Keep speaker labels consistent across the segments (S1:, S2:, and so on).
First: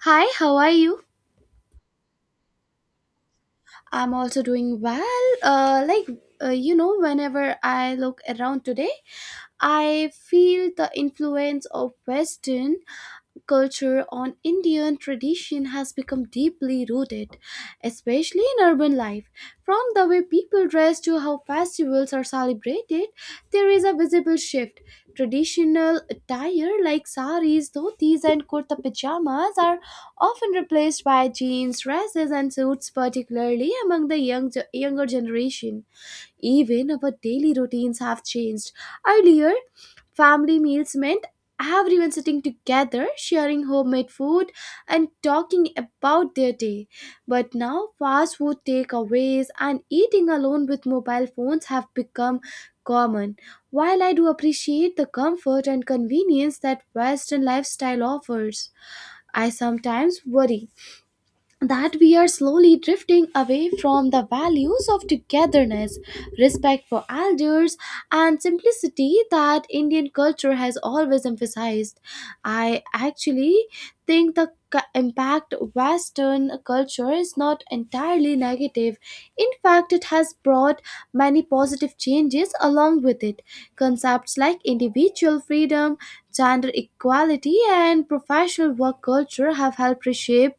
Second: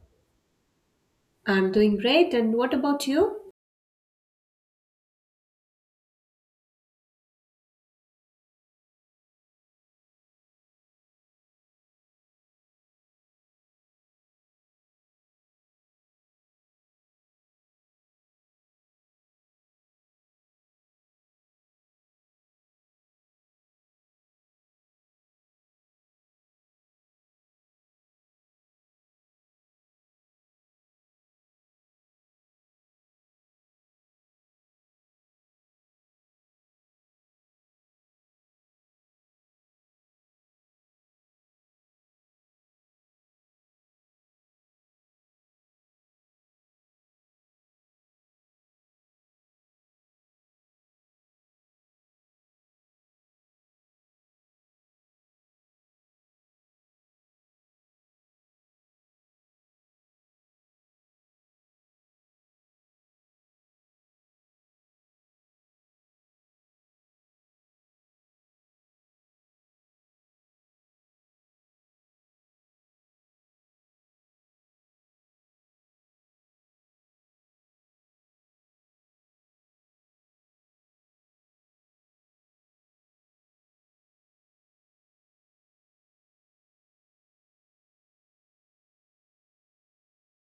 S1: Hi, how are you?
S2: I'm doing great. And what about you?
S1: I'm also doing well. Uh, like, Whenever I look around today, I feel the influence of Western culture on Indian tradition has become deeply rooted, especially in urban life. From the way people dress to how festivals are celebrated, there is a visible shift. Traditional attire like saris, dhotis, and kurta pajamas are often replaced by jeans, dresses, and suits, particularly among the younger generation. Even our daily routines have changed. Earlier, family meals meant everyone sitting together, sharing homemade food, and talking about their day. But now, fast food takeaways and eating alone with mobile phones have become common. While I do appreciate the comfort and convenience that Western lifestyle offers, I sometimes worry that we are slowly drifting away from the values of togetherness, respect for elders, and simplicity that Indian culture has always emphasized. I actually think the impact Western culture is not entirely negative. In fact, it has brought many positive changes along with it. Concepts like individual freedom, gender equality, and professional work culture have helped reshape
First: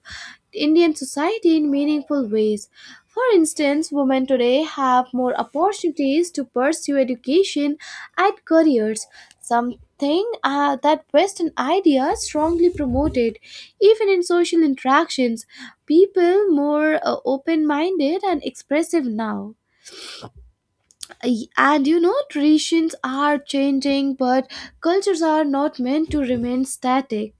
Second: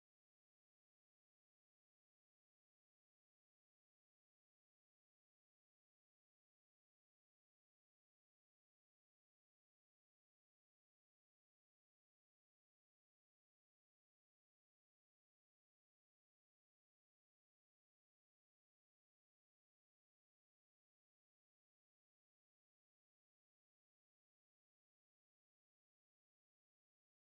S1: Indian society in meaningful ways. For instance, women today have more opportunities to pursue education and careers, something that Western ideas strongly promoted. Even in social interactions, people more open-minded and expressive now. Traditions are changing, but cultures are not meant to remain static.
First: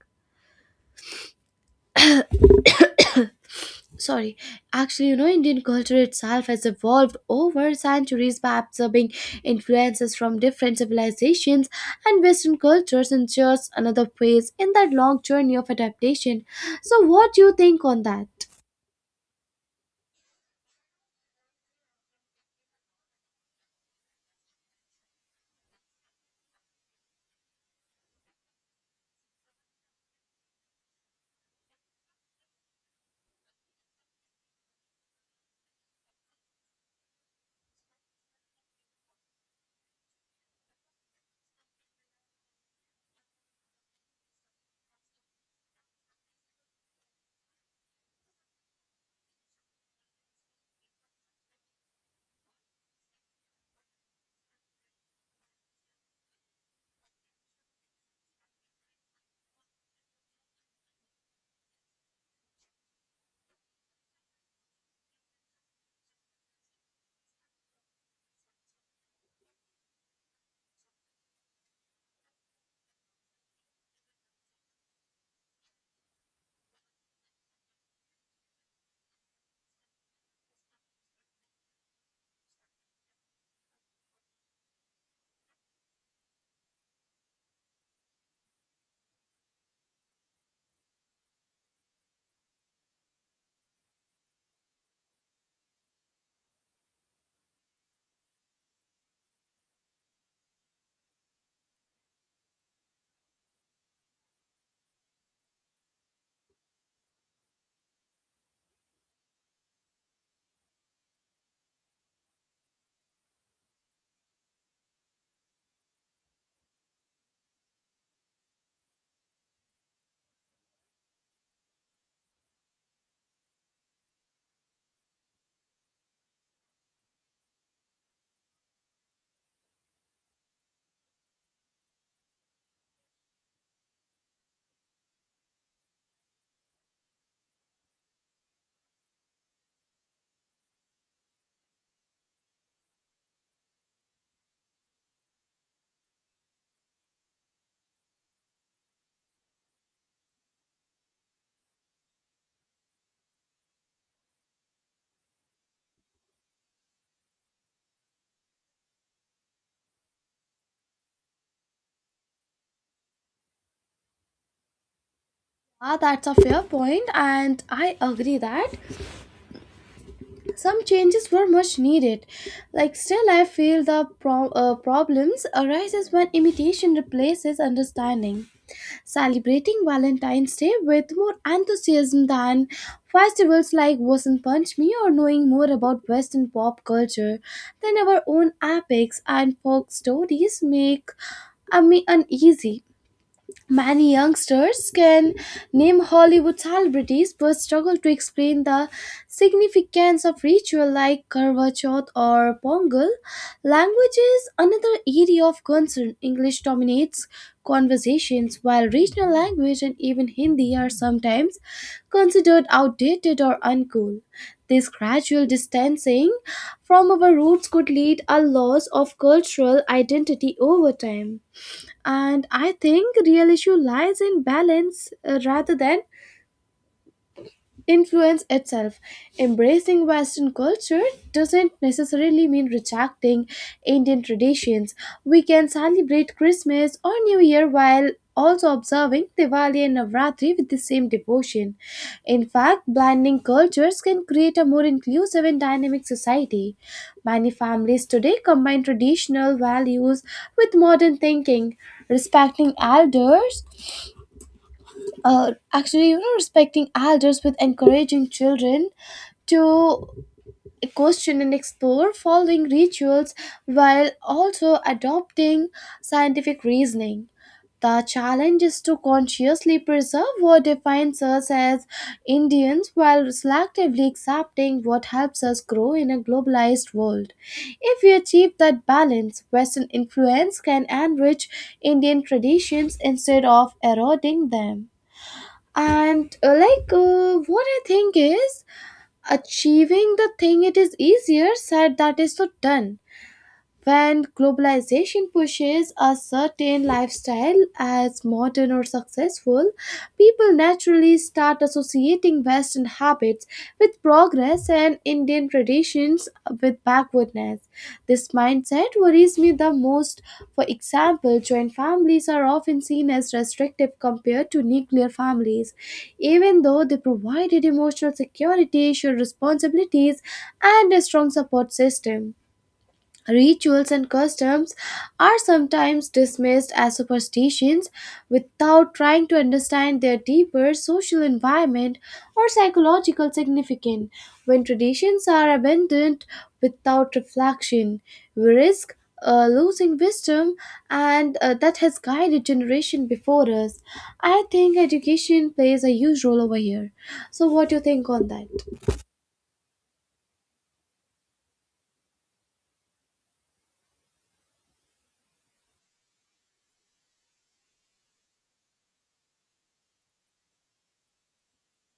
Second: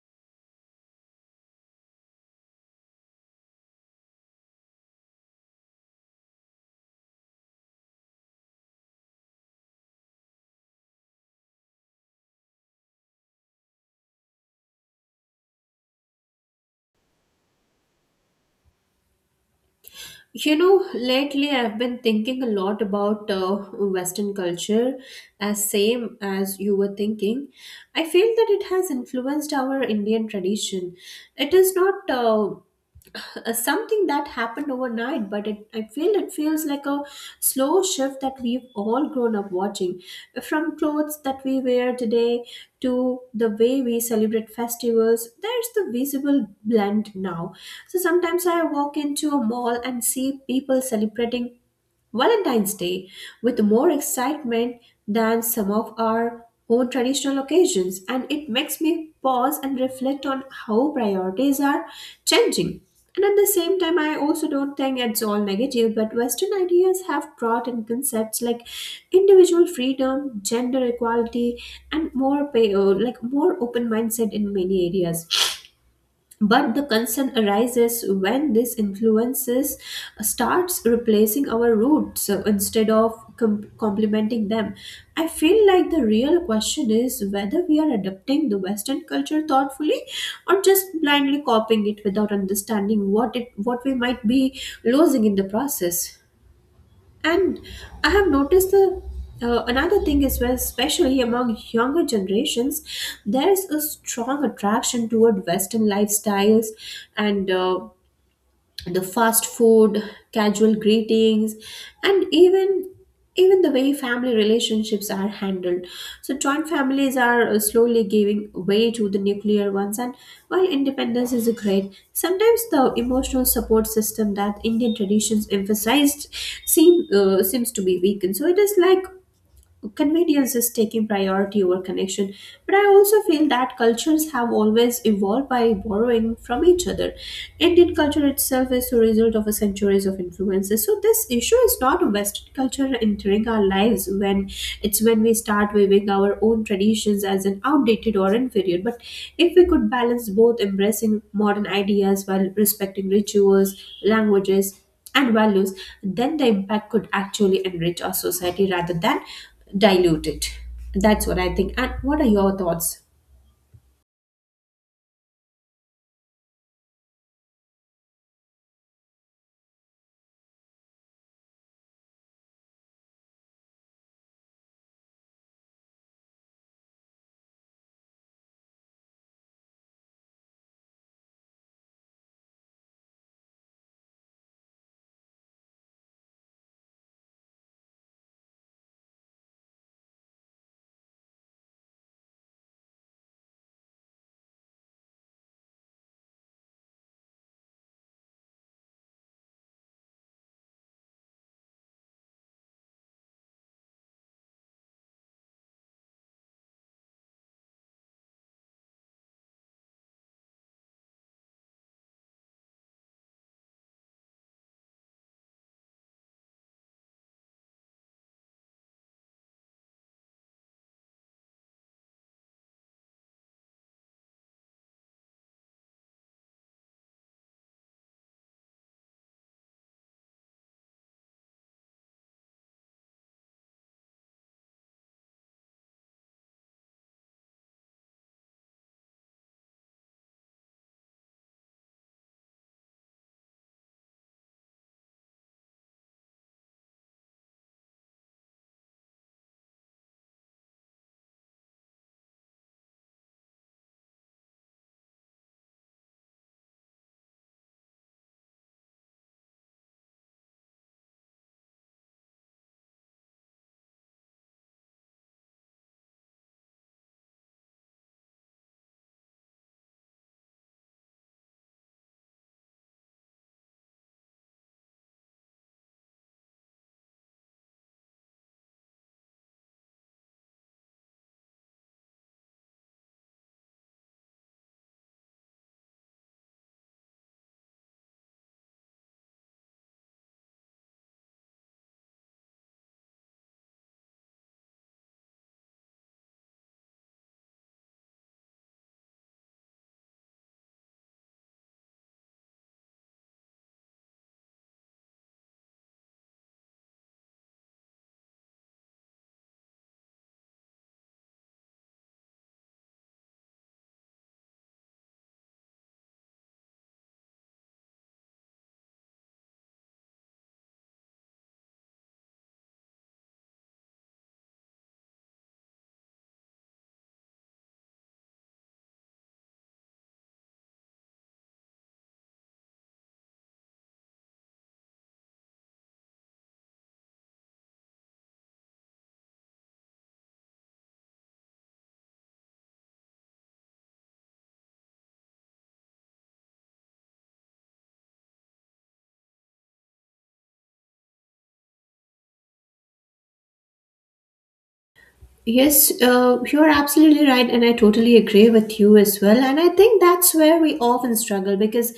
S1: Sorry, actually you know Indian culture itself has evolved over centuries by absorbing influences from different civilizations, and Western cultures ensures another phase in that long journey of adaptation. So what do you think on that?
S2: You know, lately I've been thinking a lot about Western culture, as same as you were thinking. I feel that it has influenced our Indian tradition. It is not something that happened overnight, but it feels like a slow shift that we've all grown up watching, from clothes that we wear today to the way we celebrate festivals. There's the visible blend now. So sometimes I walk into a mall and see people celebrating Valentine's Day with more excitement than some of our own traditional occasions, and it makes me pause and reflect on how priorities are changing. And at the same time, I also don't think it's all negative, but Western ideas have brought in concepts like individual freedom, gender equality, and more pay, like more open mindset in many areas. But the concern arises when these influences starts replacing our roots, instead of complementing them. I feel like the real question is whether we are adopting the Western culture thoughtfully, or just blindly copying it without understanding what we might be losing in the process. And I have noticed the another thing is, where, especially among younger generations, there is a strong attraction toward Western lifestyles, and the fast food, casual greetings, and even the way family relationships are handled. So joint families are slowly giving way to the nuclear ones, and while independence is great, sometimes the emotional support system that Indian traditions emphasized seems to be weakened. So it is like convenience is taking priority over connection. But I also feel that cultures have always evolved by borrowing from each other. Indian culture itself is the result of a centuries of influences. So this issue is not a Western culture entering our lives, when it's when we start viewing our own traditions as an outdated or inferior. But if we could balance both, embracing modern ideas while respecting rituals, languages, and values, then the impact could actually enrich our society rather than dilute it. That's what I think. And what are your thoughts?
S1: Ah, that's a fair point, and I agree that some changes were much needed. Like, still I feel the problems arises when imitation replaces understanding. Celebrating Valentine's Day with more enthusiasm than festivals like Vasant Panchami, or knowing more about Western pop culture than our own epics and folk stories, make me uneasy. Many youngsters can name Hollywood celebrities but struggle to explain the significance of ritual like Karwa Chauth or Pongal. Language is another area of concern. English dominates conversations while regional language and even Hindi are sometimes considered outdated or uncool. This gradual distancing from our roots could lead a loss of cultural identity over time. And I think real issue lies in balance, rather than influence itself. Embracing Western culture doesn't necessarily mean rejecting Indian traditions. We can celebrate Christmas or New Year while also observing Diwali and Navratri with the same devotion. In fact, blending cultures can create a more inclusive and dynamic society. Many families today combine traditional values with modern thinking, respecting elders, actually you know respecting elders with encouraging children to question and explore, following rituals while also adopting scientific reasoning. The challenge is to consciously preserve what defines us as Indians while selectively accepting what helps us grow in a globalized world. If we achieve that balance, Western influence can enrich Indian traditions instead of eroding them. And like What I think is, achieving the thing, it is easier said that is so done. When globalization pushes a certain lifestyle as modern or successful, people naturally start associating Western habits with progress and Indian traditions with backwardness. This mindset worries me the most. For example, joint families are often seen as restrictive compared to nuclear families, even though they provided emotional security, shared responsibilities, and a strong support system. Rituals and customs are sometimes dismissed as superstitions without trying to understand their deeper social environment or psychological significance. When traditions are abandoned without reflection, we risk losing wisdom and that has guided generation before us. I think education plays a huge role over here. So, what do you think on that?
S2: Yes, you're absolutely right, and I totally agree with you as well. And I think that's where we often struggle because,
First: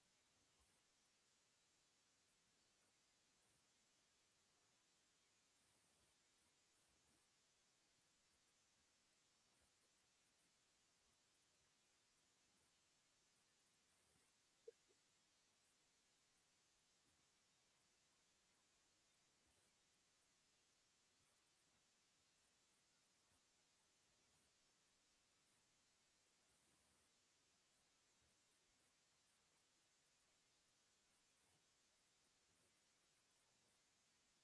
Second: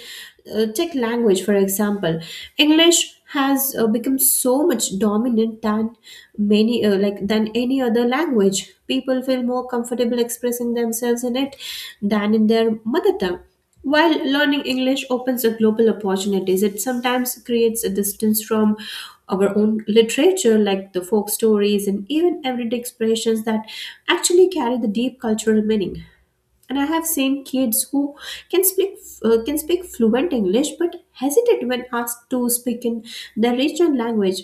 S2: take language for example. English has become so much dominant than many like than any other language. People feel more comfortable expressing themselves in it than in their mother tongue. While learning English opens up global opportunities, it sometimes creates a distance from our own literature, like the folk stories and even everyday expressions that actually carry the deep cultural meaning. And I have seen kids who can speak can speak fluent English, but hesitate when asked to speak in their regional language,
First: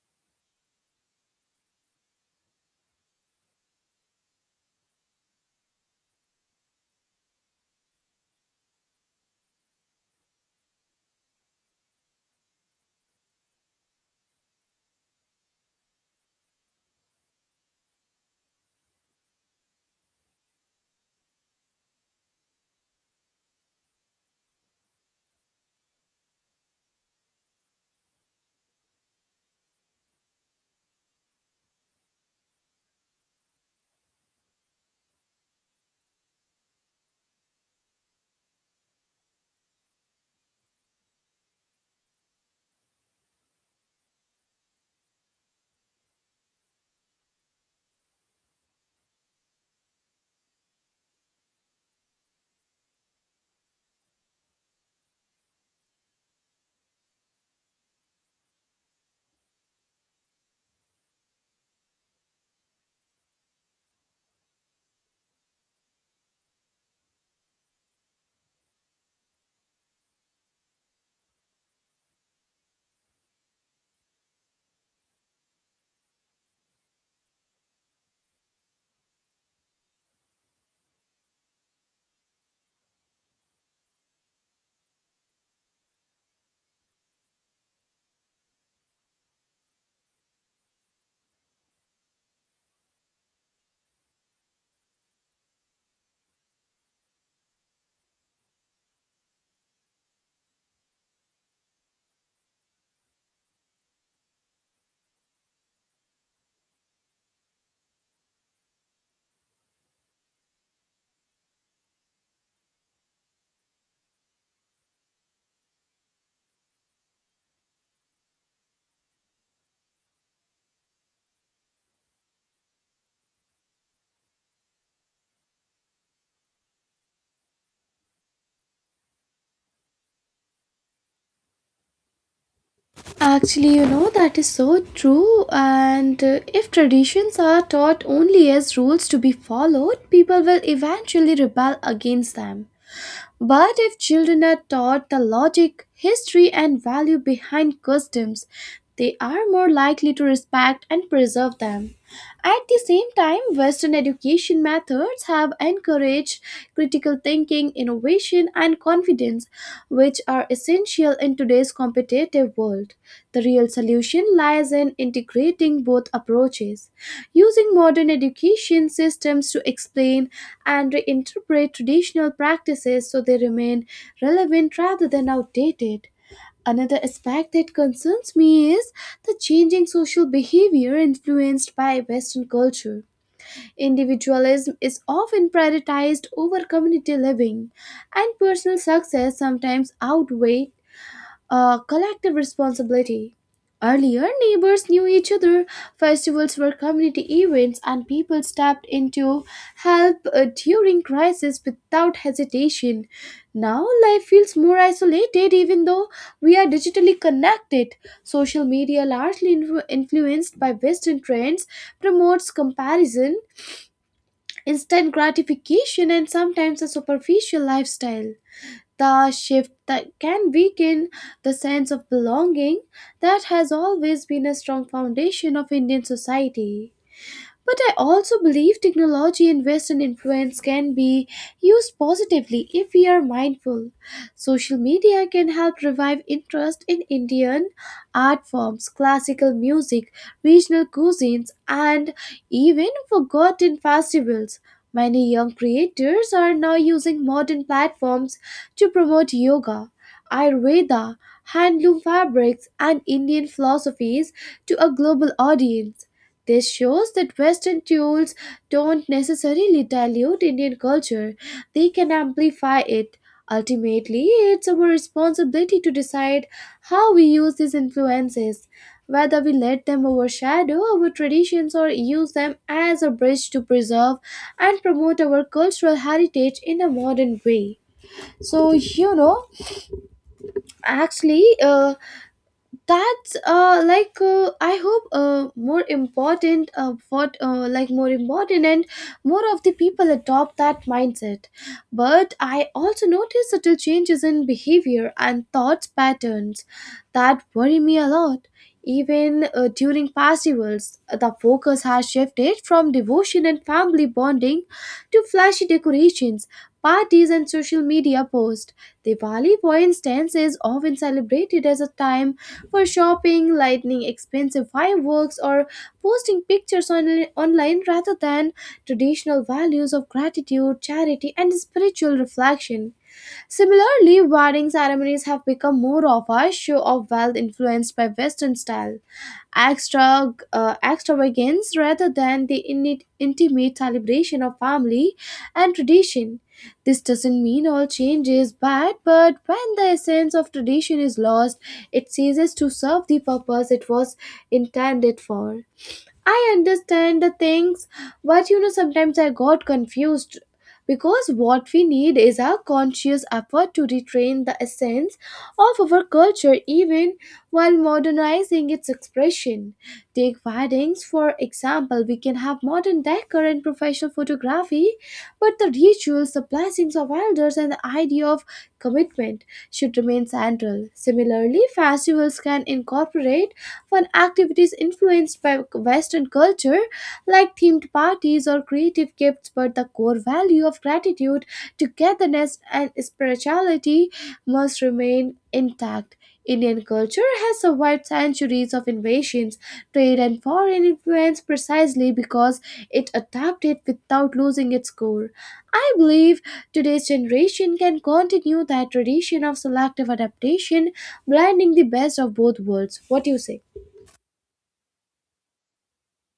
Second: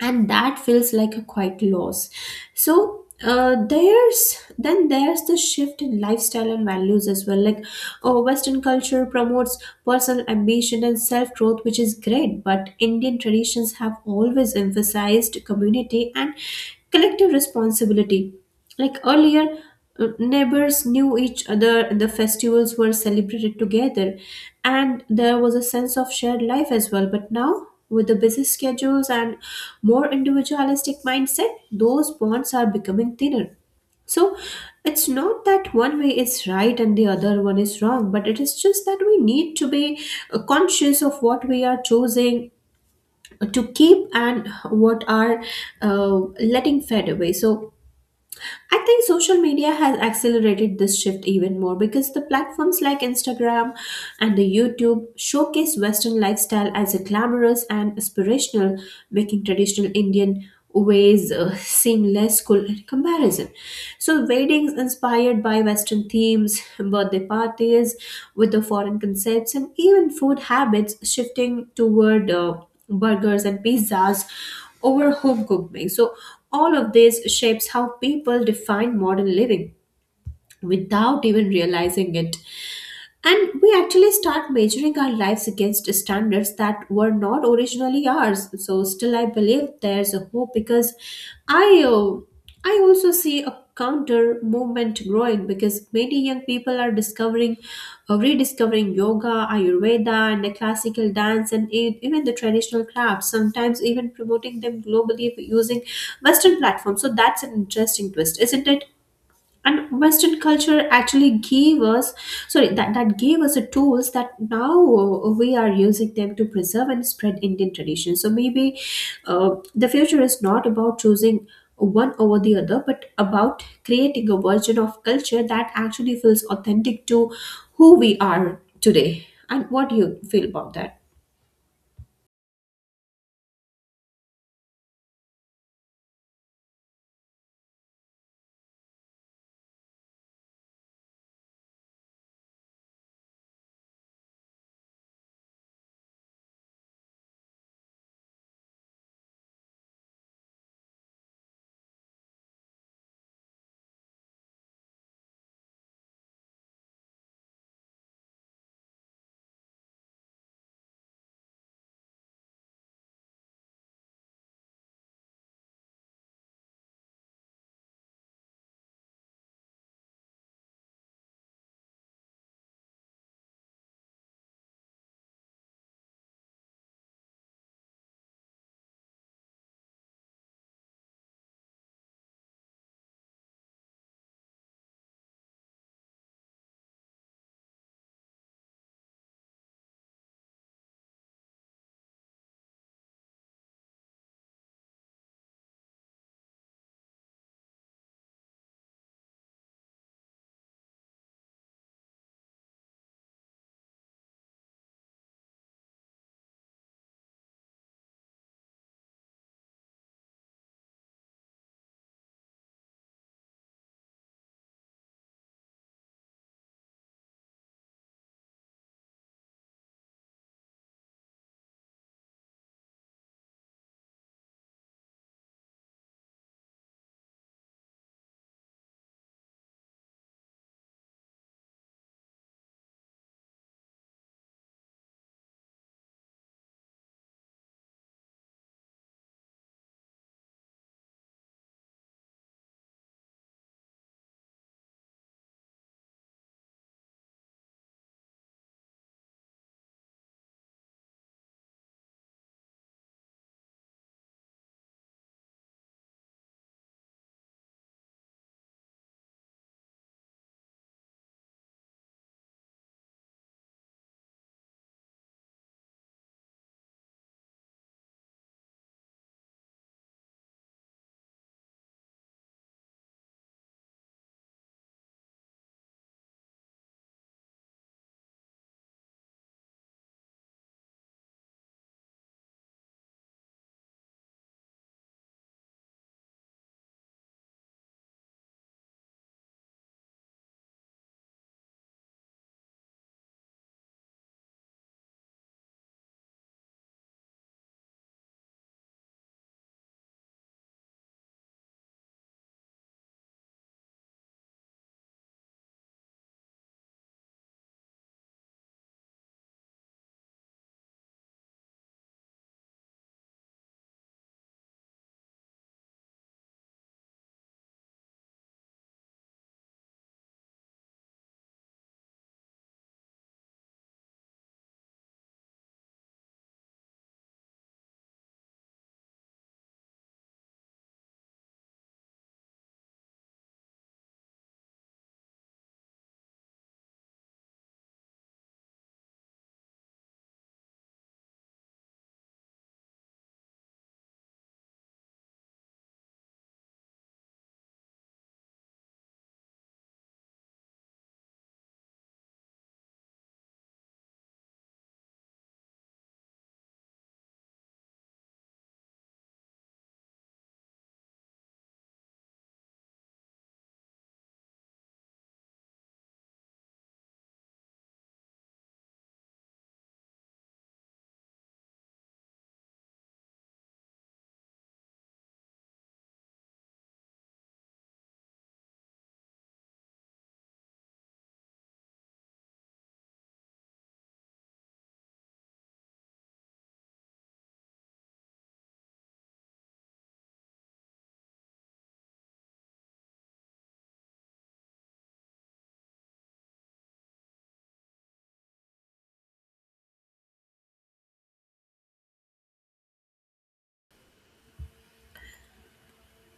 S2: and that feels like a quite loss. So there's the shift in lifestyle and values as well. Like, oh, Western culture promotes personal ambition and self growth, which is great. But Indian traditions have always emphasized community and collective responsibility. Like, earlier, neighbors knew each other, the festivals were celebrated together, and there was a sense of shared life as well. But now, with the busy schedules and more individualistic mindset, those bonds are becoming thinner. So it's not that one way is right and the other one is wrong, but it is just that we need to be conscious of what we are choosing to keep and what are uh, letting fade away. So I think social media has accelerated this shift even more, because the platforms like Instagram and the YouTube showcase Western lifestyle as a glamorous and aspirational, making traditional Indian ways seem less cool in comparison. So weddings inspired by Western themes, birthday parties with the foreign concepts, and even food habits shifting toward burgers and pizzas over home cooked meals. So all of this shapes how people define modern living without even realizing it. And we actually start measuring our lives against standards that were not originally ours. So, still, I believe there's a hope, because I, uh, I also see a counter movement growing, because many young people are rediscovering yoga, Ayurveda, and the classical dance, and even the traditional crafts. Sometimes even promoting them globally using Western platforms. So that's an interesting twist, isn't it? And Western culture actually gave us, sorry, that gave us the tools that now, we are using them to preserve and spread Indian tradition. So maybe, the future is not about choosing one over the other, but about creating a version of culture that actually feels authentic to who we are today. And what do you feel about that?
S1: Actually, you know, that is so true. And If traditions are taught only as rules to be followed, people will eventually rebel against them. But if children are taught the logic, history, and value behind customs, they are more likely to respect and preserve them. At the same time, Western education methods have encouraged critical thinking, innovation, and confidence, which are essential in today's competitive world. The real solution lies in integrating both approaches, using modern education systems to explain and reinterpret traditional practices so they remain relevant rather than outdated. Another aspect that concerns me is the changing social behavior influenced by Western culture. Individualism is often prioritized over community living, and personal success sometimes outweighs a collective responsibility. Earlier, neighbors knew each other, festivals were community events, and people stepped in to help during crisis without hesitation. Now, life feels more isolated, even though we are digitally connected. Social media, largely influenced by Western trends, promotes comparison, instant gratification, and sometimes a superficial lifestyle, the shift that can weaken the sense of belonging that has always been a strong foundation of Indian society. But I also believe technology and Western influence can be used positively if we are mindful. Social media can help revive interest in Indian art forms, classical music, regional cuisines, and even forgotten festivals. Many young creators are now using modern platforms to promote yoga, Ayurveda, handloom fabrics, and Indian philosophies to a global audience. This shows that Western tools don't necessarily dilute Indian culture, they can amplify it. Ultimately, it's our responsibility to decide how we use these influences, whether we let them overshadow our traditions or use them as a bridge to preserve and promote our cultural heritage in a modern way. So, you know, actually, that's like I hope more important what like more important, and more of the people adopt that mindset. But I also notice subtle changes in behavior and thoughts patterns that worry me a lot. Even during festivals the focus has shifted from devotion and family bonding to flashy decorations, parties, and social media posts. Diwali, for instance, is often celebrated as a time for shopping, lighting expensive fireworks, or posting pictures online, rather than traditional values of gratitude, charity, and spiritual reflection. Similarly, wedding ceremonies have become more of a show of wealth influenced by Western style extravagance rather than the intimate celebration of family and tradition. This doesn't mean all change is bad, but when the essence of tradition is lost, it ceases to serve the purpose it was intended for. I understand the things, but you know, sometimes I got confused because what we need is a conscious effort to retrain the essence of our culture even while modernizing its expression. Take weddings, for example, we can have modern decor and professional photography, but the rituals, the blessings of elders, and the idea of commitment should remain central. Similarly, festivals can incorporate fun activities influenced by Western culture, like themed parties or creative gifts, but the core value of gratitude, togetherness, and spirituality must remain intact. Indian culture has survived centuries of invasions, trade, and foreign influence precisely because it adapted without losing its core. I believe today's generation can continue that tradition of selective adaptation, blending the best of both worlds. What do you say?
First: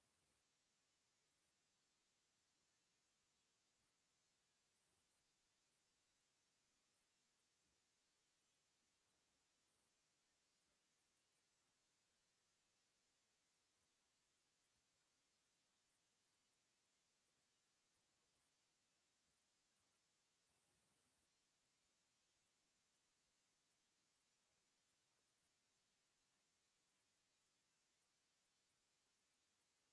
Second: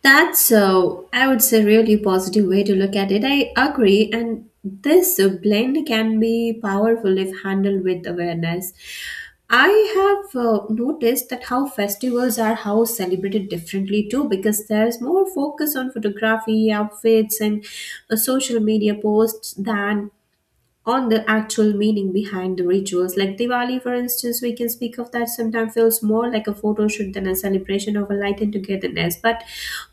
S2: That's, I would say, really positive way to look at it. I agree, and this blend can be powerful if handled with awareness. I have noticed that how festivals are how celebrated differently too, because there's more focus on photography, outfits, and social media posts than on the actual meaning behind the rituals. Like Diwali, for instance, we can speak of that sometimes feels more like a photo shoot than a celebration of a light and togetherness. But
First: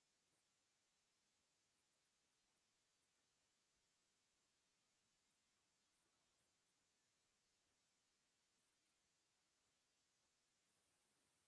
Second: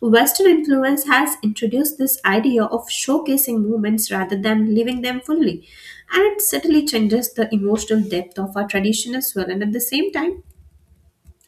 S2: Western influence has introduced this idea of showcasing moments rather than living them fully. And it certainly changes the emotional depth of our tradition as well. And at the same time,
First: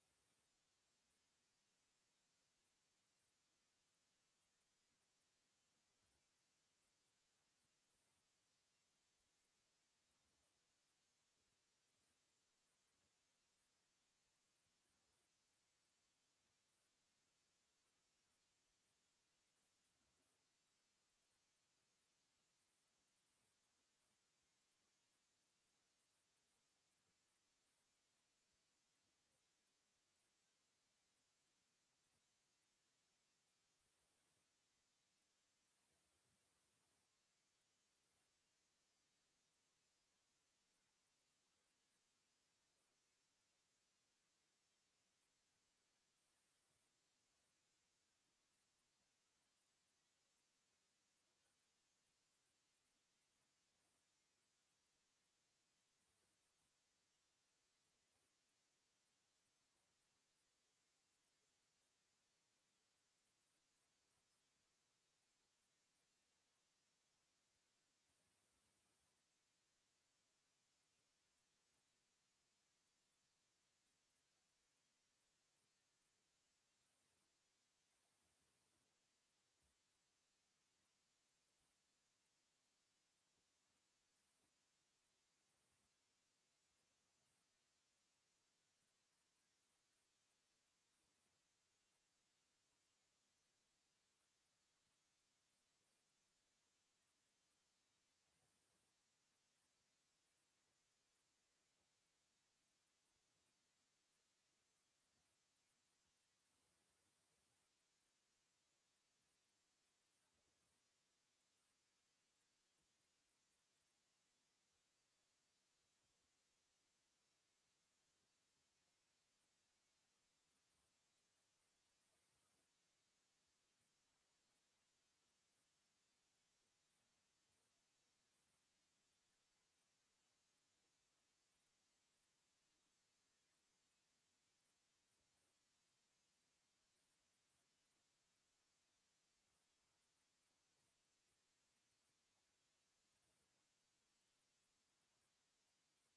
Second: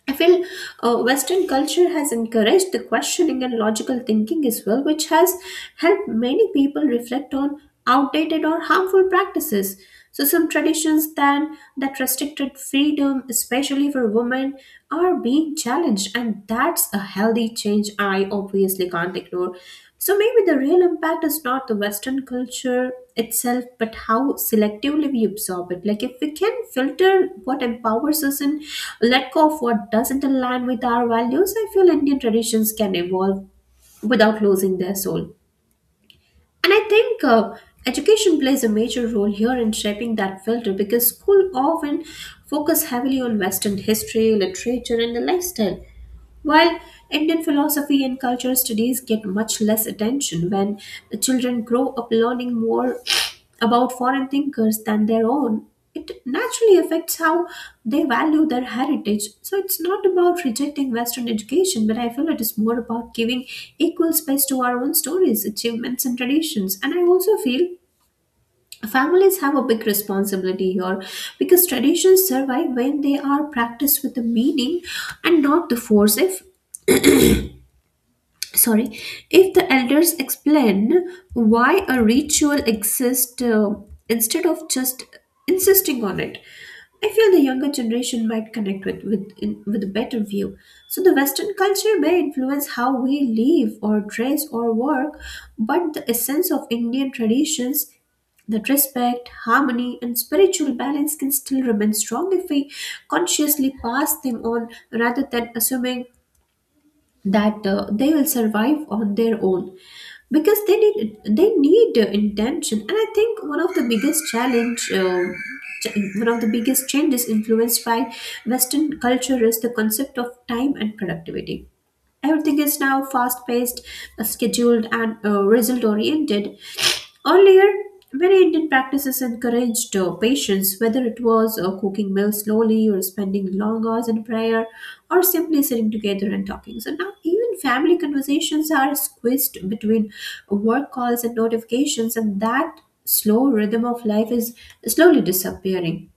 S2: I feel Western culture has encouraged the questioning and logical thinking as well, which has helped many people reflect on outdated or harmful practices. So, some traditions then that restricted freedom, especially for women, are being challenged, and that's a healthy change I obviously can't ignore. So, maybe the real impact is not the Western culture itself, but how selectively we absorb it. Like, if we can filter what empowers us and let go of what doesn't align with our values, I feel Indian traditions can evolve without losing their soul. And I think, education plays a major role here in shaping that filter, because school often focus heavily on Western history, literature, and the lifestyle, while Indian philosophy and cultural studies get much less attention. When the children grow up learning more about foreign thinkers than their own, it naturally affects how they value their heritage. So it's not about rejecting Western education, but I feel it is more about giving equal space to our own stories, achievements, and traditions. And I also feel families have a big responsibility here, because traditions survive when they are practiced with a meaning and not the force. If sorry if the elders explain why a ritual exists, instead of just insisting on it, I feel the younger generation might connect with a better view. So the Western culture may influence how we live or dress or work, but the essence of Indian traditions, that respect, harmony, and spiritual balance, can still remain strong if we consciously pass them on rather than assuming that, they will survive on their own, because they need intention. And I think one of the biggest changes influenced by Western culture is the concept of time and productivity. Everything is now fast paced, scheduled, and result oriented. Earlier, many Indian practices encouraged patience, whether it was cooking meals slowly or spending long hours in prayer, or simply sitting together and talking. So now, even family conversations are squeezed between work calls and notifications, and that slow rhythm of life is slowly disappearing.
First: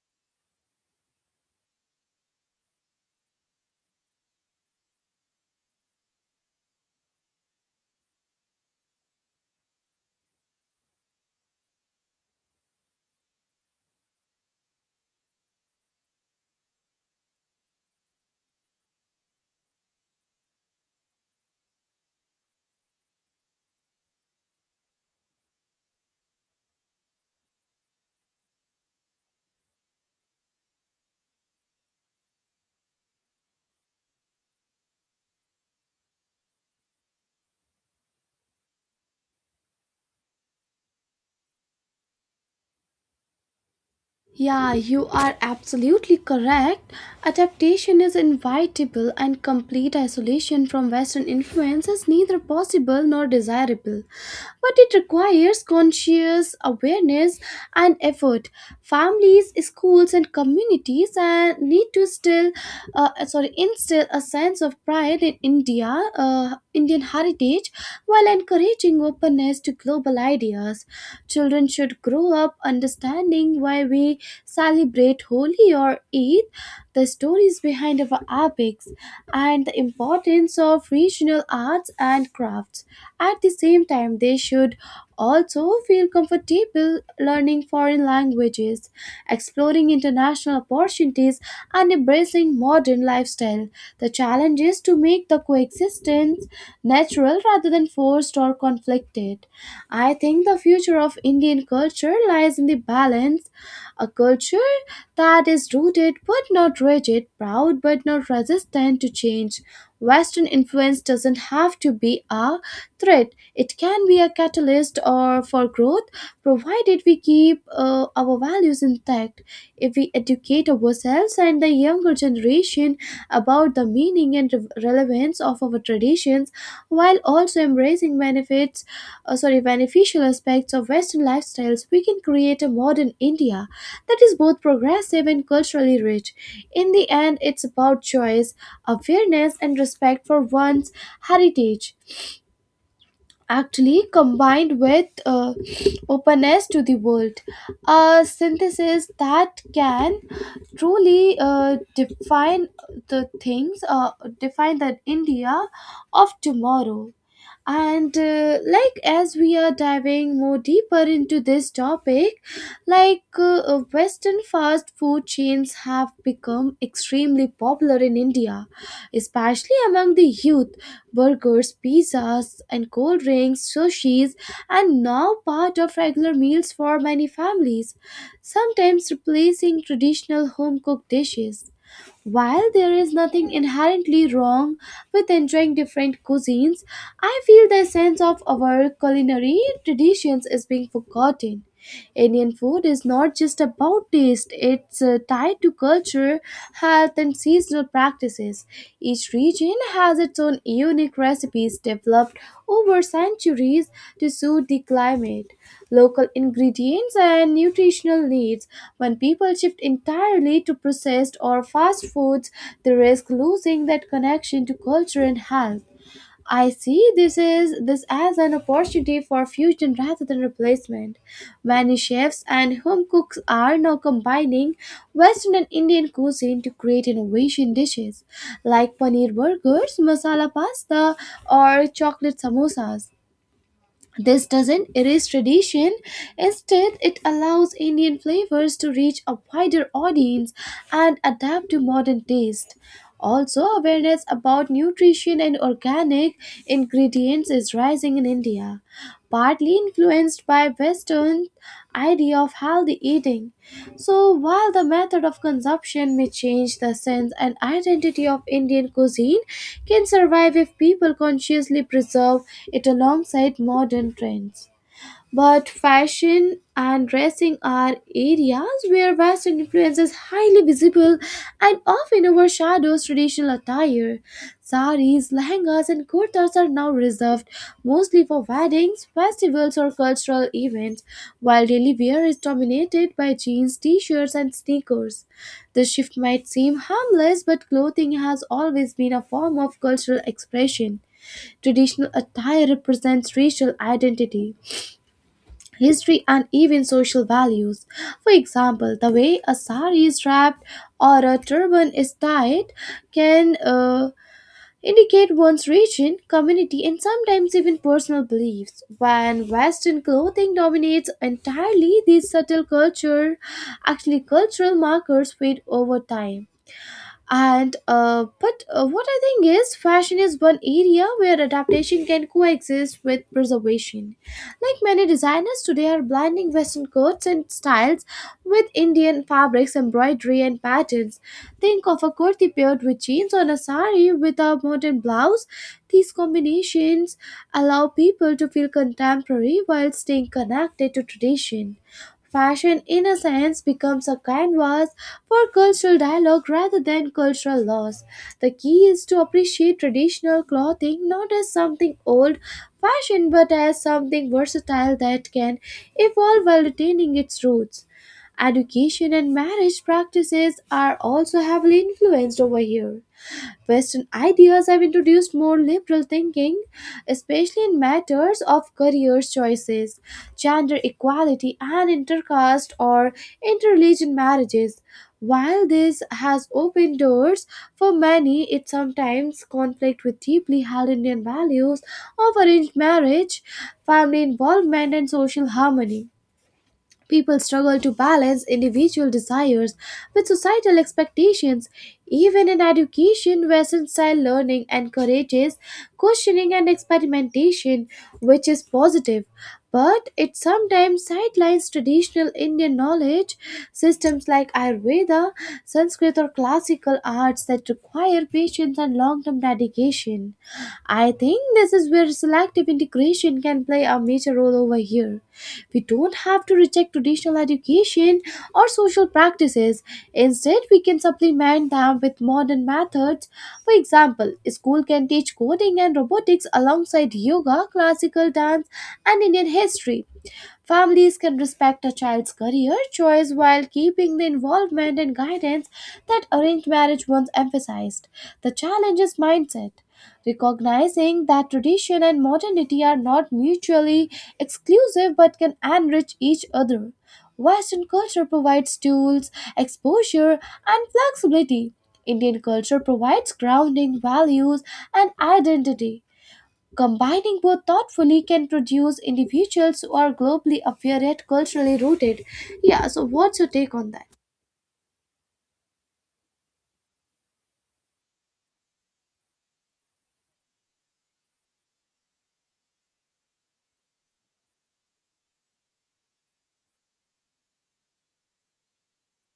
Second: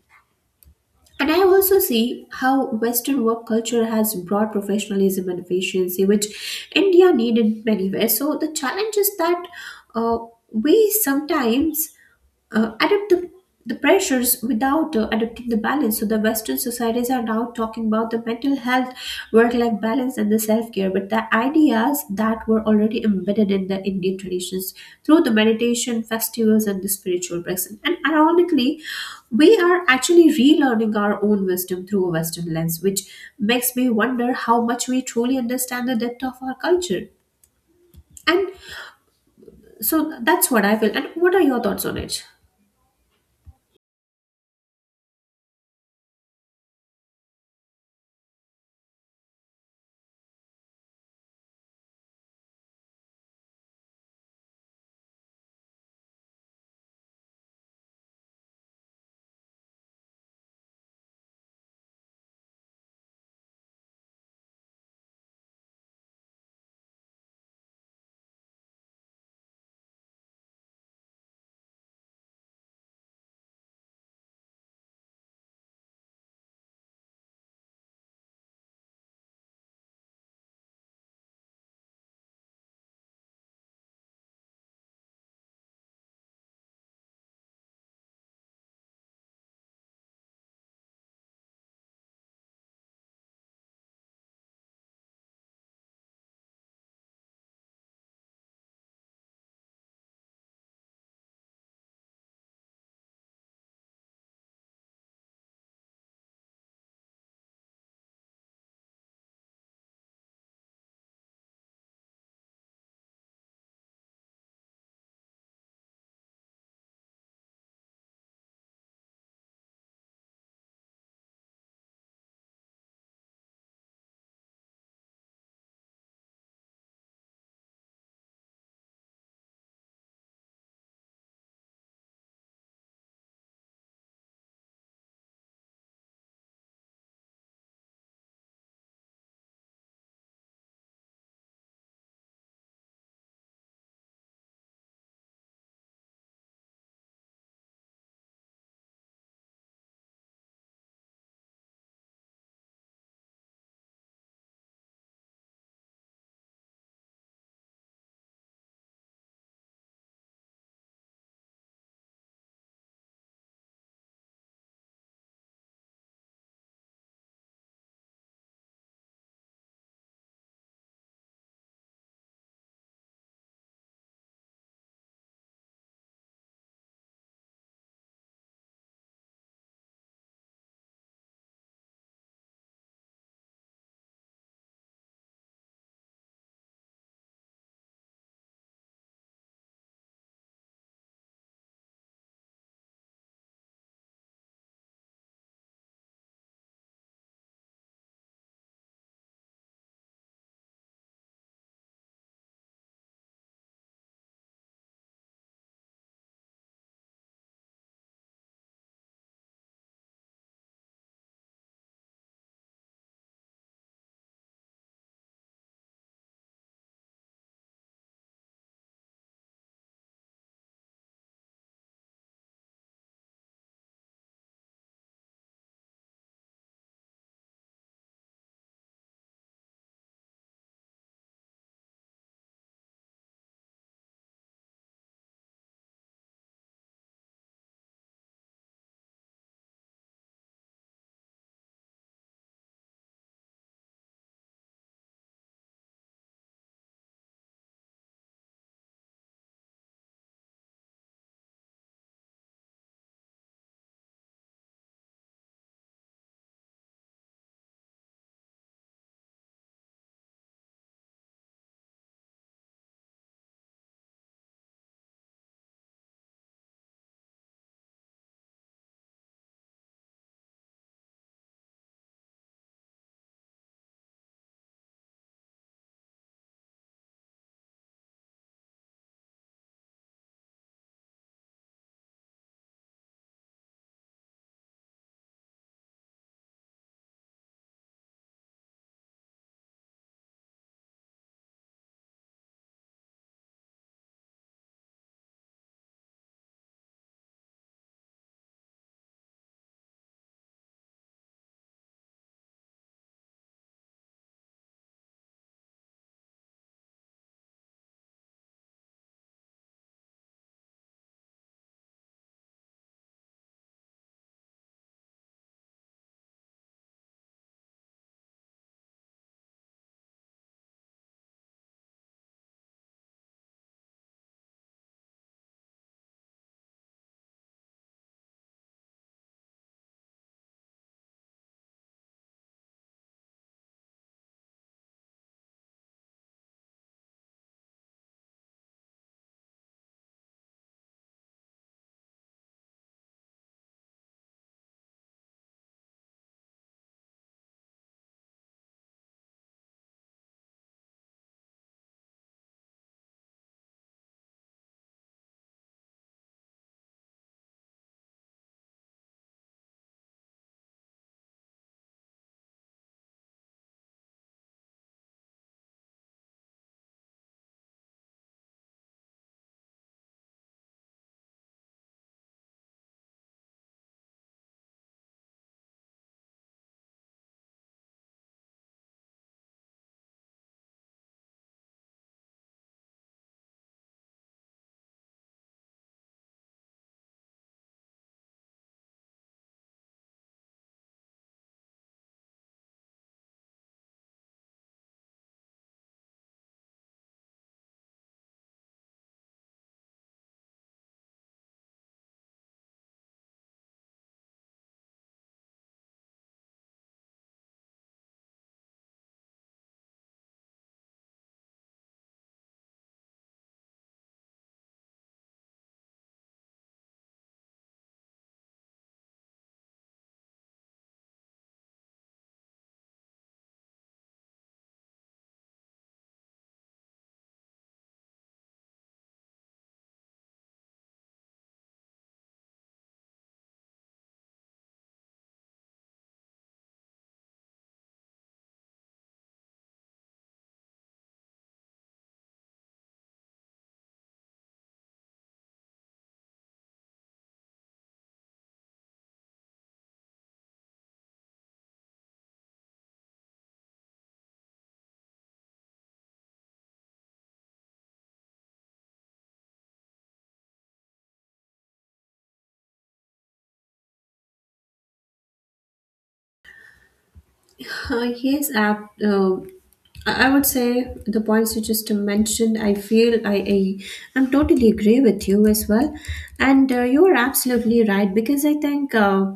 S2: And I also see how Western work culture has brought professionalism and efficiency, which India needed many ways. So the challenge is that uh, we sometimes adapt the pressures without adapting the balance. So the Western societies are now talking about the mental health, work-life balance, and the self-care. But the ideas that were already embedded in the Indian traditions through the meditation, festivals, and the spiritual practice. And ironically, we are actually relearning our own wisdom through a Western lens, which makes me wonder how much we truly understand the depth of our culture. And so that's what I feel. And what are your thoughts on it?
S1: Yeah, you are absolutely correct. Adaptation is inevitable, and complete isolation from Western influence is neither possible nor desirable. But it requires conscious awareness and effort. Families, schools, and communities need to sorry, instill a sense of pride in Indian heritage, while encouraging openness to global ideas. Children should grow up understanding why we celebrate Holi or Eid, the stories behind our epics, and the importance of regional arts and crafts. At the same time, they should also feel comfortable learning foreign languages, exploring international opportunities, and embracing modern lifestyle. The challenge is to make the coexistence natural rather than forced or conflicted. I think the future of Indian culture lies in the balance, a culture that is rooted but not rigid, proud but not resistant to change. Western influence doesn't have to be a threat. It can be a catalyst or for growth, provided we keep our values intact. If we educate ourselves and the younger generation about the meaning and relevance of our traditions, while also embracing sorry, beneficial aspects of Western lifestyles, we can create a modern India that is both progressive and culturally rich. In the end, it's about choice, awareness, and respect for one's heritage, actually combined with openness to the world, a synthesis that can truly define the things define the India of tomorrow. And like as we are diving more deeper into this topic, Western fast food chains have become extremely popular in India, especially among the youth. Burgers, pizzas, and cold drinks, sushis, and now part of regular meals for many families, sometimes replacing traditional home cooked dishes. While there is nothing inherently wrong with enjoying different cuisines, I feel the sense of our culinary traditions is being forgotten. Indian food is not just about taste, it's tied to culture, health, and seasonal practices. Each region has its own unique recipes developed over centuries to suit the climate, local ingredients, and nutritional needs. When people shift entirely to processed or fast foods, they risk losing that connection to culture and health. I see this as an opportunity for fusion rather than replacement. Many chefs and home cooks are now combining Western and Indian cuisine to create innovation dishes like paneer burgers, masala pasta, or chocolate samosas. This doesn't erase tradition, instead, it allows Indian flavors to reach a wider audience and adapt to modern taste. Also, awareness about nutrition and organic ingredients is rising in India, partly influenced by Western idea of healthy eating. So while the method of consumption may change, the sense and identity of Indian cuisine can survive if people consciously preserve it alongside modern trends. But fashion and dressing are areas where Western influence is highly visible and often overshadows traditional attire. Saris, lehengas, and kurtas are now reserved mostly for weddings, festivals, or cultural events, while daily wear is dominated by jeans, t shirts, and sneakers. The shift might seem harmless, but clothing has always been a form of cultural expression. Traditional attire represents racial identity, history, and even social values. For example, the way a sari is wrapped or a turban is tied can indicate one's region, community, and sometimes even personal beliefs. When Western clothing dominates entirely, these subtle culture, actually cultural markers fade over time and but What I think is, fashion is one area where adaptation can coexist with preservation. Like, many designers today are blending Western coats and styles with Indian fabrics, embroidery, and patterns. Think of a kurti paired with jeans or a sari with a modern blouse. These combinations allow people to feel contemporary while staying connected to tradition. Fashion, in a sense, becomes a canvas for cultural dialogue rather than cultural loss. The key is to appreciate traditional clothing not as something old fashioned but as something versatile that can evolve while retaining its roots. Education and marriage practices are also heavily influenced over here. Western ideas have introduced more liberal thinking, especially in matters of career choices, gender equality, and intercaste or interreligion marriages. While this has opened doors for many, it sometimes conflicts with deeply held Indian values of arranged marriage, family involvement, and social harmony. People struggle to balance individual desires with societal expectations. Even in education, Western style learning encourages questioning and experimentation, which is positive. But it sometimes sidelines traditional Indian knowledge systems like Ayurveda, Sanskrit, or classical arts that require patience and long term dedication. I think this is where selective integration can play a major role over here. We don't have to reject traditional education or social practices. Instead, we can supplement them with modern methods. For example, a school can teach coding and robotics alongside yoga, classical dance, and Indian history. Families can respect a child's career choice while keeping the involvement and guidance that arranged marriage once emphasized. The challenge is mindset. Recognizing that tradition and modernity are not mutually exclusive but can enrich each other. Western culture provides tools, exposure, and flexibility. Indian culture provides grounding values and identity. Combining both thoughtfully can produce individuals who are globally aware yet culturally rooted. Yeah, so what's your take on that?
S2: Yes, uh, I would say the points you just mentioned. I feel I I'm totally agree with you as well, and you are absolutely right because I think,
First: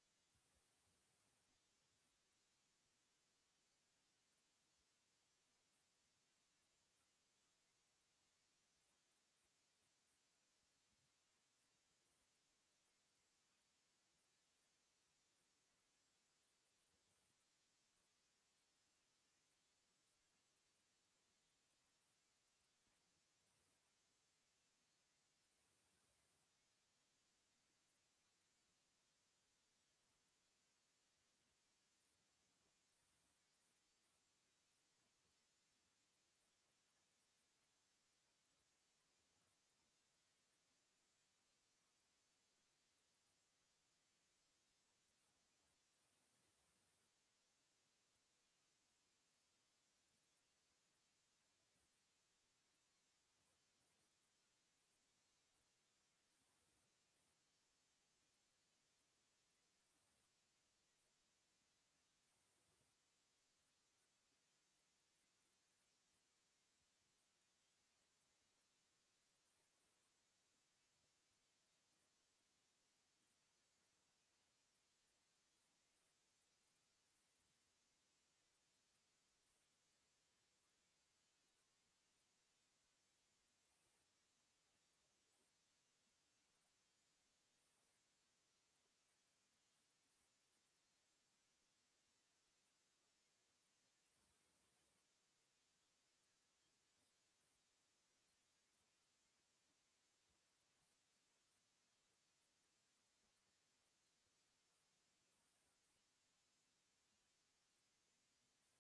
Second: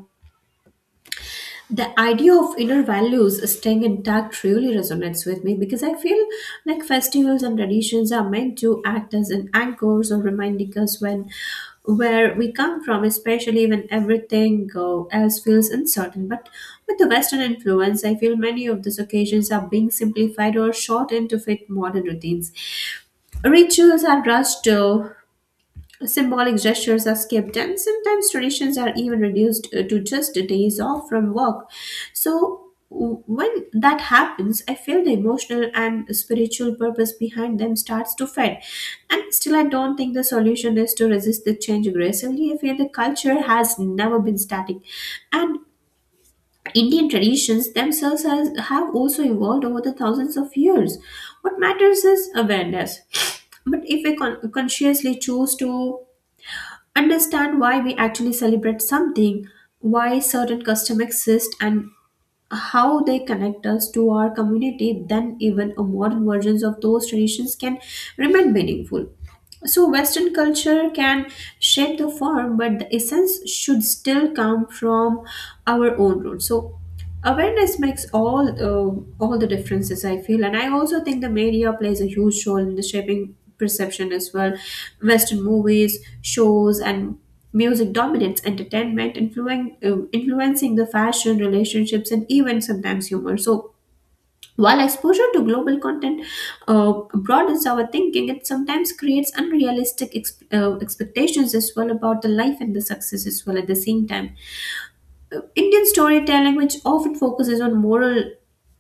S2: the idea of inner values staying intact really resonates with me, because I feel like festivals and traditions are meant to act as an anchors, or reminding us when where we come from, especially when everything else feels uncertain. But with the Western influence, I feel many of these occasions are being simplified or shortened to fit modern routines. Rituals are rushed. Symbolic gestures are skipped, and sometimes traditions are even reduced to just days off from work. So, when that happens, I feel the emotional and spiritual purpose behind them starts to fade. And still, I don't think the solution is to resist the change aggressively. I feel the culture has never been static. And Indian traditions themselves have also evolved over the thousands of years. What matters is awareness. But if we consciously choose to understand why we actually celebrate something, why certain customs exist, and how they connect us to our community, then even a modern versions of those traditions can remain meaningful. So, Western culture can shape the form, but the essence should still come from our own roots. So, awareness makes all the differences, I feel. And I also think the media plays a huge role in the shaping perception as well. Western movies, shows, and music dominates entertainment, influencing the fashion, relationships, and even sometimes humor. So, while exposure to global content broadens our thinking, it sometimes creates unrealistic expectations as well about the life and the success as well at the same time. Indian storytelling, which often focuses on moral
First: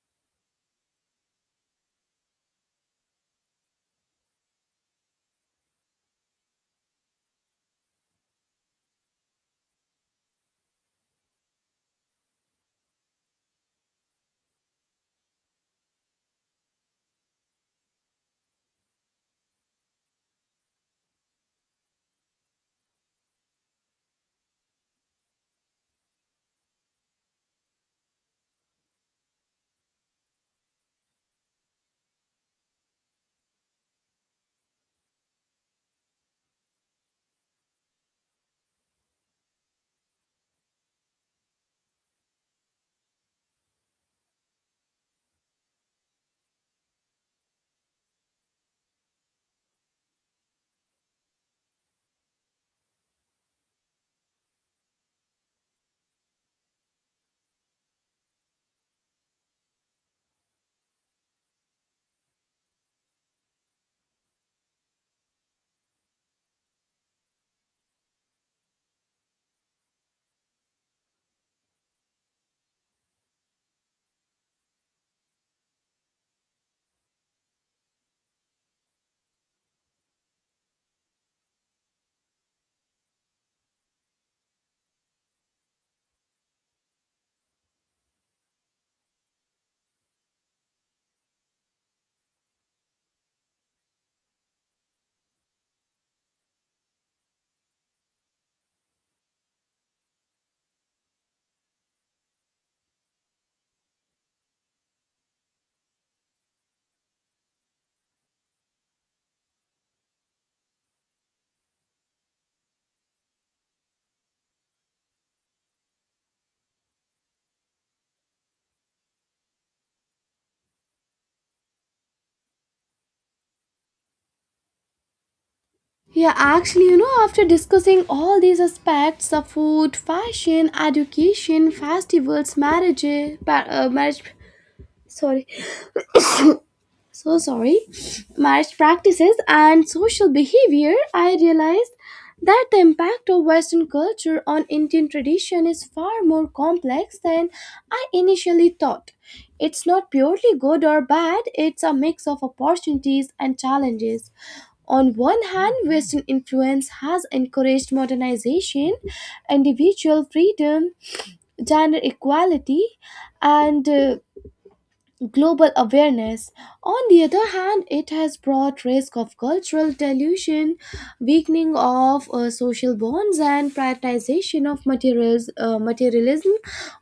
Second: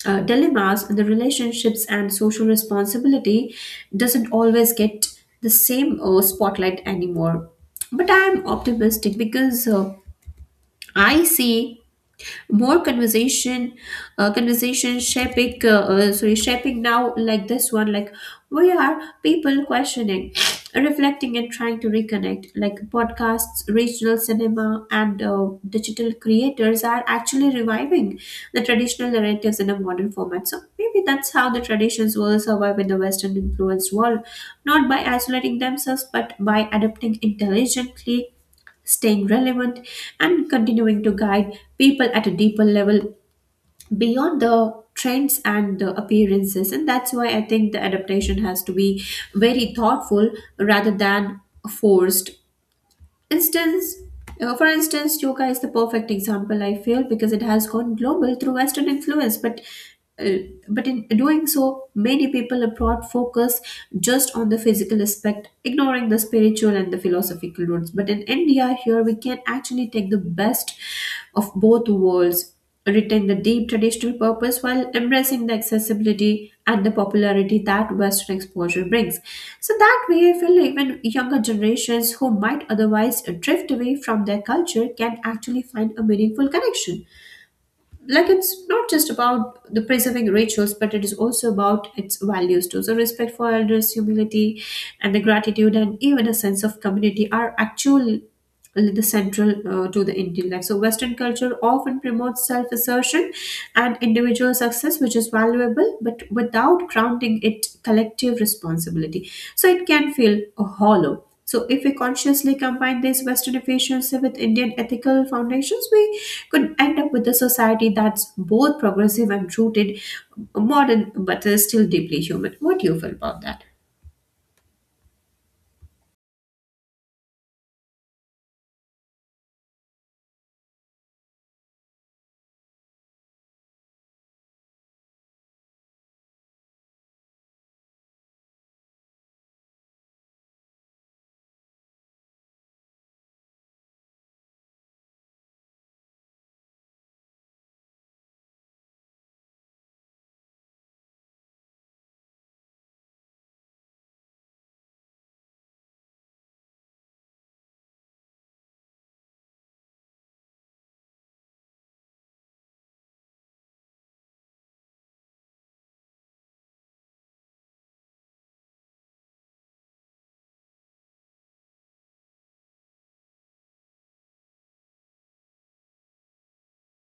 S2: dilemmas and the relationships and social responsibility, doesn't always get the same spotlight anymore. But I am optimistic because I see more conversation shaping now, like this one, like we are people questioning, reflecting and trying to reconnect, like podcasts, regional cinema, and digital creators are actually reviving the traditional narratives in a modern format. So maybe that's how the traditions will survive in the Western influenced world, not by isolating themselves but by adapting intelligently, staying relevant, and continuing to guide people at a deeper level beyond the trends and the appearances. And that's why I think the adaptation has to be very thoughtful rather than forced. Instance uh, for instance yoga is the perfect example, I feel, because it has gone global through Western influence, uh, but in doing so many people abroad focus just on the physical aspect, ignoring the spiritual and the philosophical roots. But in India here, we can actually take the best of both worlds, retain the deep traditional purpose while embracing the accessibility and the popularity that Western exposure brings. So that way, I feel even younger generations who might otherwise drift away from their culture can actually find a meaningful connection. Like, it's not just about the preserving rituals, but it is also about its values too. So respect for elders, humility, and the gratitude, and even a sense of community are actually the central to the Indian life. So Western culture often promotes self-assertion and individual success, which is valuable, but without grounding it collective responsibility, so it can feel hollow. So, if we consciously combine these Western efficiency with Indian ethical foundations, we could end up with a society that's both progressive and rooted, modern, but is still deeply human. What do you feel about that?
S1: Yeah, actually, you know, after discussing all these aspects of food, fashion, education, festivals, marriage, pa- marriage, sorry, so sorry marriage practices and social behavior, I realized that the impact of Western culture on Indian tradition is far more complex than I initially thought. It's not purely good or bad, it's a mix of opportunities and challenges. On one hand, Western influence has encouraged modernization, individual freedom, gender equality, and global awareness. On the other hand, it has brought risk of cultural dilution, weakening of social bonds, and prioritization of materialism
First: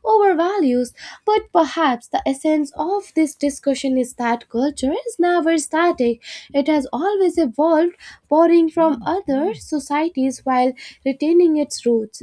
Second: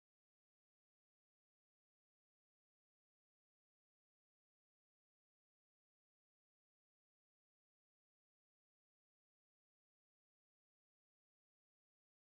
S1: over values. But perhaps the essence of this discussion is that culture is never static; it has always evolved, borrowing from other societies while retaining its roots.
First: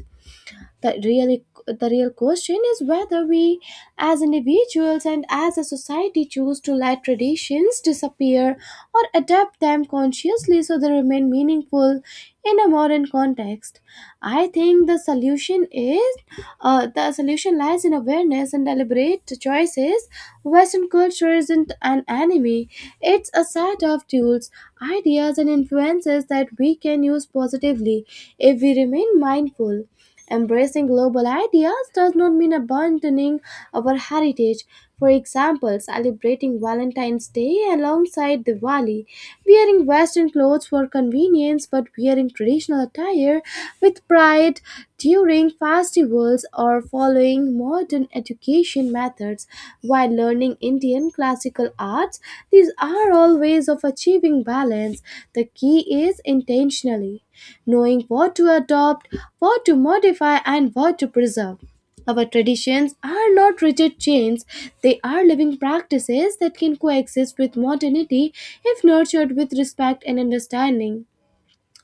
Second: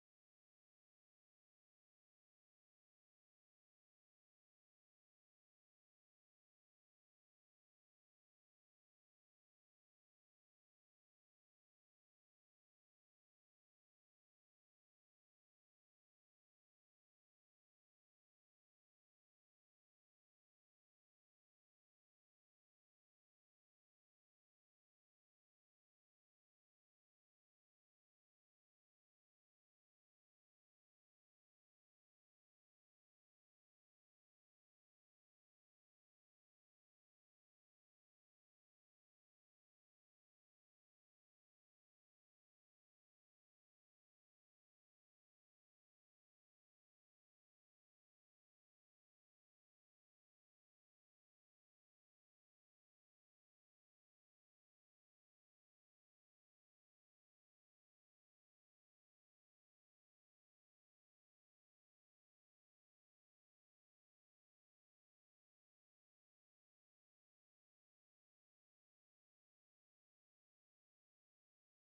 S1: The real question is whether we, as individuals and as a society, choose to let traditions disappear or adapt them consciously so they remain meaningful in a modern context. I think the solution is the solution lies in awareness and deliberate choices. Western culture isn't an enemy; it's a set of tools, ideas, and influences that we can use positively if we remain mindful. Embracing global ideas does not mean abandoning our heritage. For example, celebrating Valentine's Day alongside Diwali, wearing Western clothes for convenience but wearing traditional attire with pride during festivals, or following modern education methods while learning Indian classical arts. These are all ways of achieving balance. The key is intentionally knowing what to adopt, what to modify, and what to preserve. Our traditions are not rigid chains, they are living practices that can coexist with modernity if nurtured with respect and understanding.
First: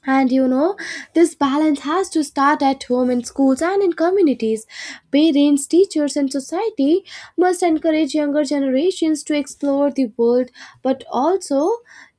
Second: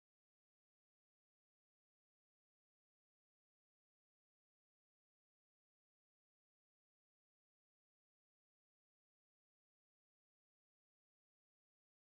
S1: And you know, this balance has to start at home, in schools, and in communities. Parents, teachers, and society must encourage younger generations to explore the world but also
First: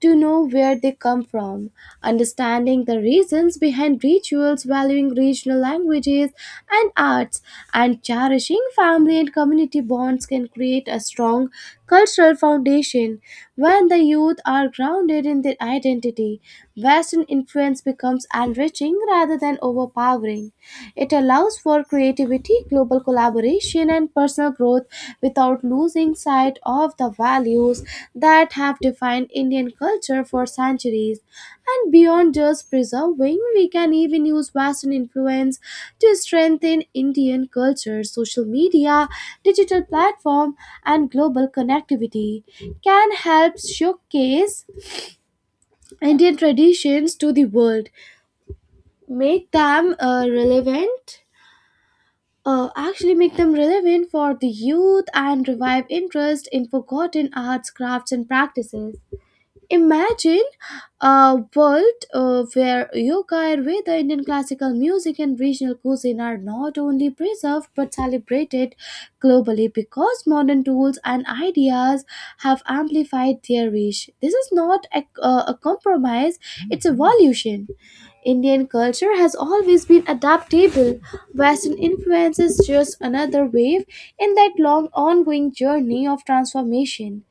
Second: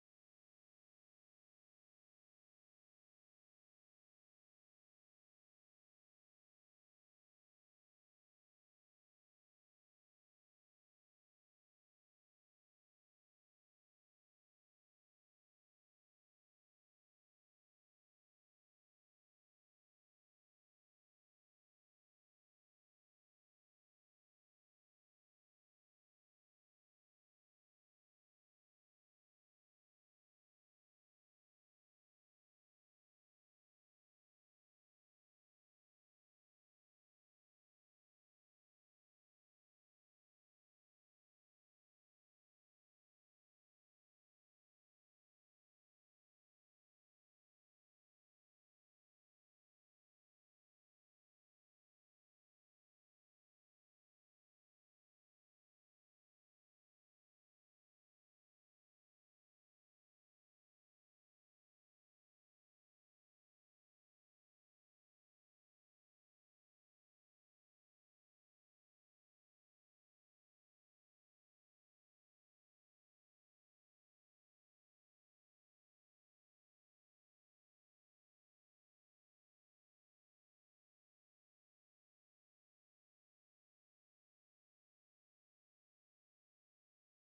S1: to know where they come from. Understanding the reasons behind rituals, valuing regional languages and arts, and cherishing family and community bonds can create a strong cultural foundation. When the youth are grounded in their identity, Western influence becomes enriching rather than overpowering. It allows for creativity, global collaboration, and personal growth without losing sight of the values that have defined Indian culture for centuries. And beyond just preserving, we can even use Western influence to strengthen Indian culture. Social media, digital platform, and global connectivity can help showcase Indian traditions to the world, make them uh, relevant make them relevant for the youth and revive interest in forgotten arts, crafts, and practices. Imagine a world where yoga, Ayurveda, Indian classical music, and regional cuisine are not only preserved but celebrated globally because modern tools and ideas have amplified their reach. This is not a compromise, it's evolution. Indian culture has always been adaptable. Western influence is just another wave in that long ongoing journey of transformation.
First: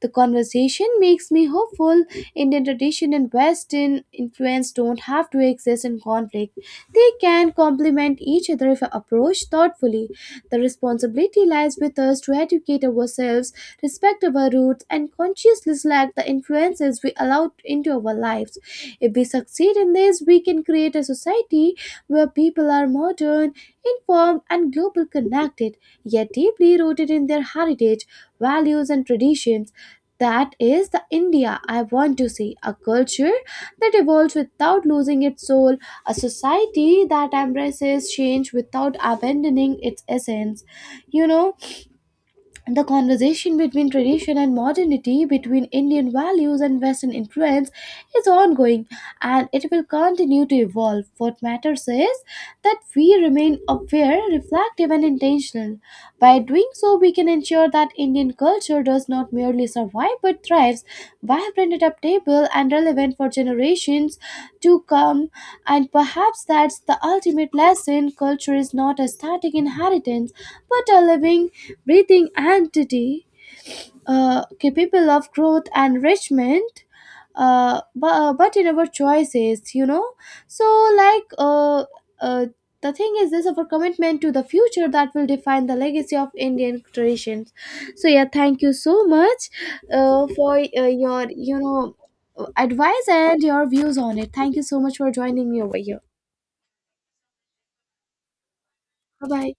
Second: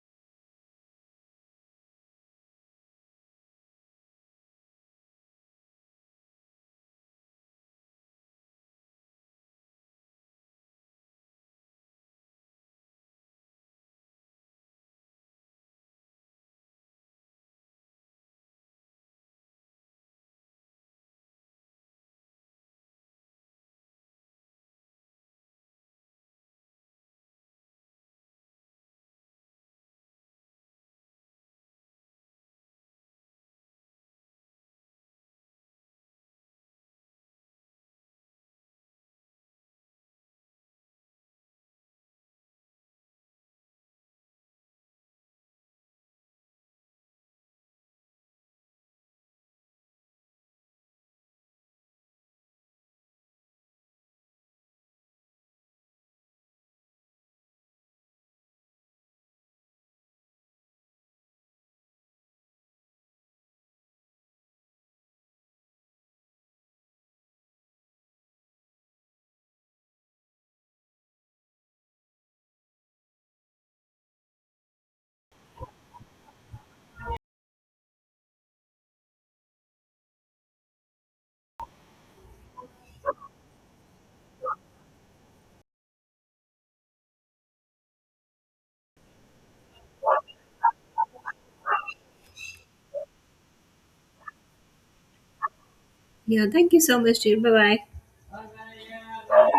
S1: The conversation makes me hopeful. Indian tradition and Western influence don't have to exist in conflict. They can complement each other if approached thoughtfully. The responsibility lies with us to educate ourselves, respect our roots, and consciously select the influences we allow into our lives. If we succeed in this, we can create a society where people are modern, informed, and global connected, yet deeply rooted in their heritage, values, and traditions. That is the India I want to see, a culture that evolves without losing its soul, a society that embraces change without abandoning its essence. You know, the conversation between tradition and modernity, between Indian values and Western influence, is ongoing, and it will continue to evolve. What matters is that we remain aware, reflective, and intentional. By doing so, we can ensure that Indian culture does not merely survive but thrives, vibrant, adaptable, and relevant for generations to come. And perhaps that's the ultimate lesson: culture is not a static inheritance but a living, breathing entity, capable of growth and enrichment, but in our choices, you know, so like uh, uh, the thing is this: our commitment to the future that will define the legacy of Indian traditions. So yeah, thank you so much for your, you know, advice and your views on it. Thank you so much for joining me over here.
S2: Yeah, thank you so much, dear. Bye bye.
S1: Bye bye.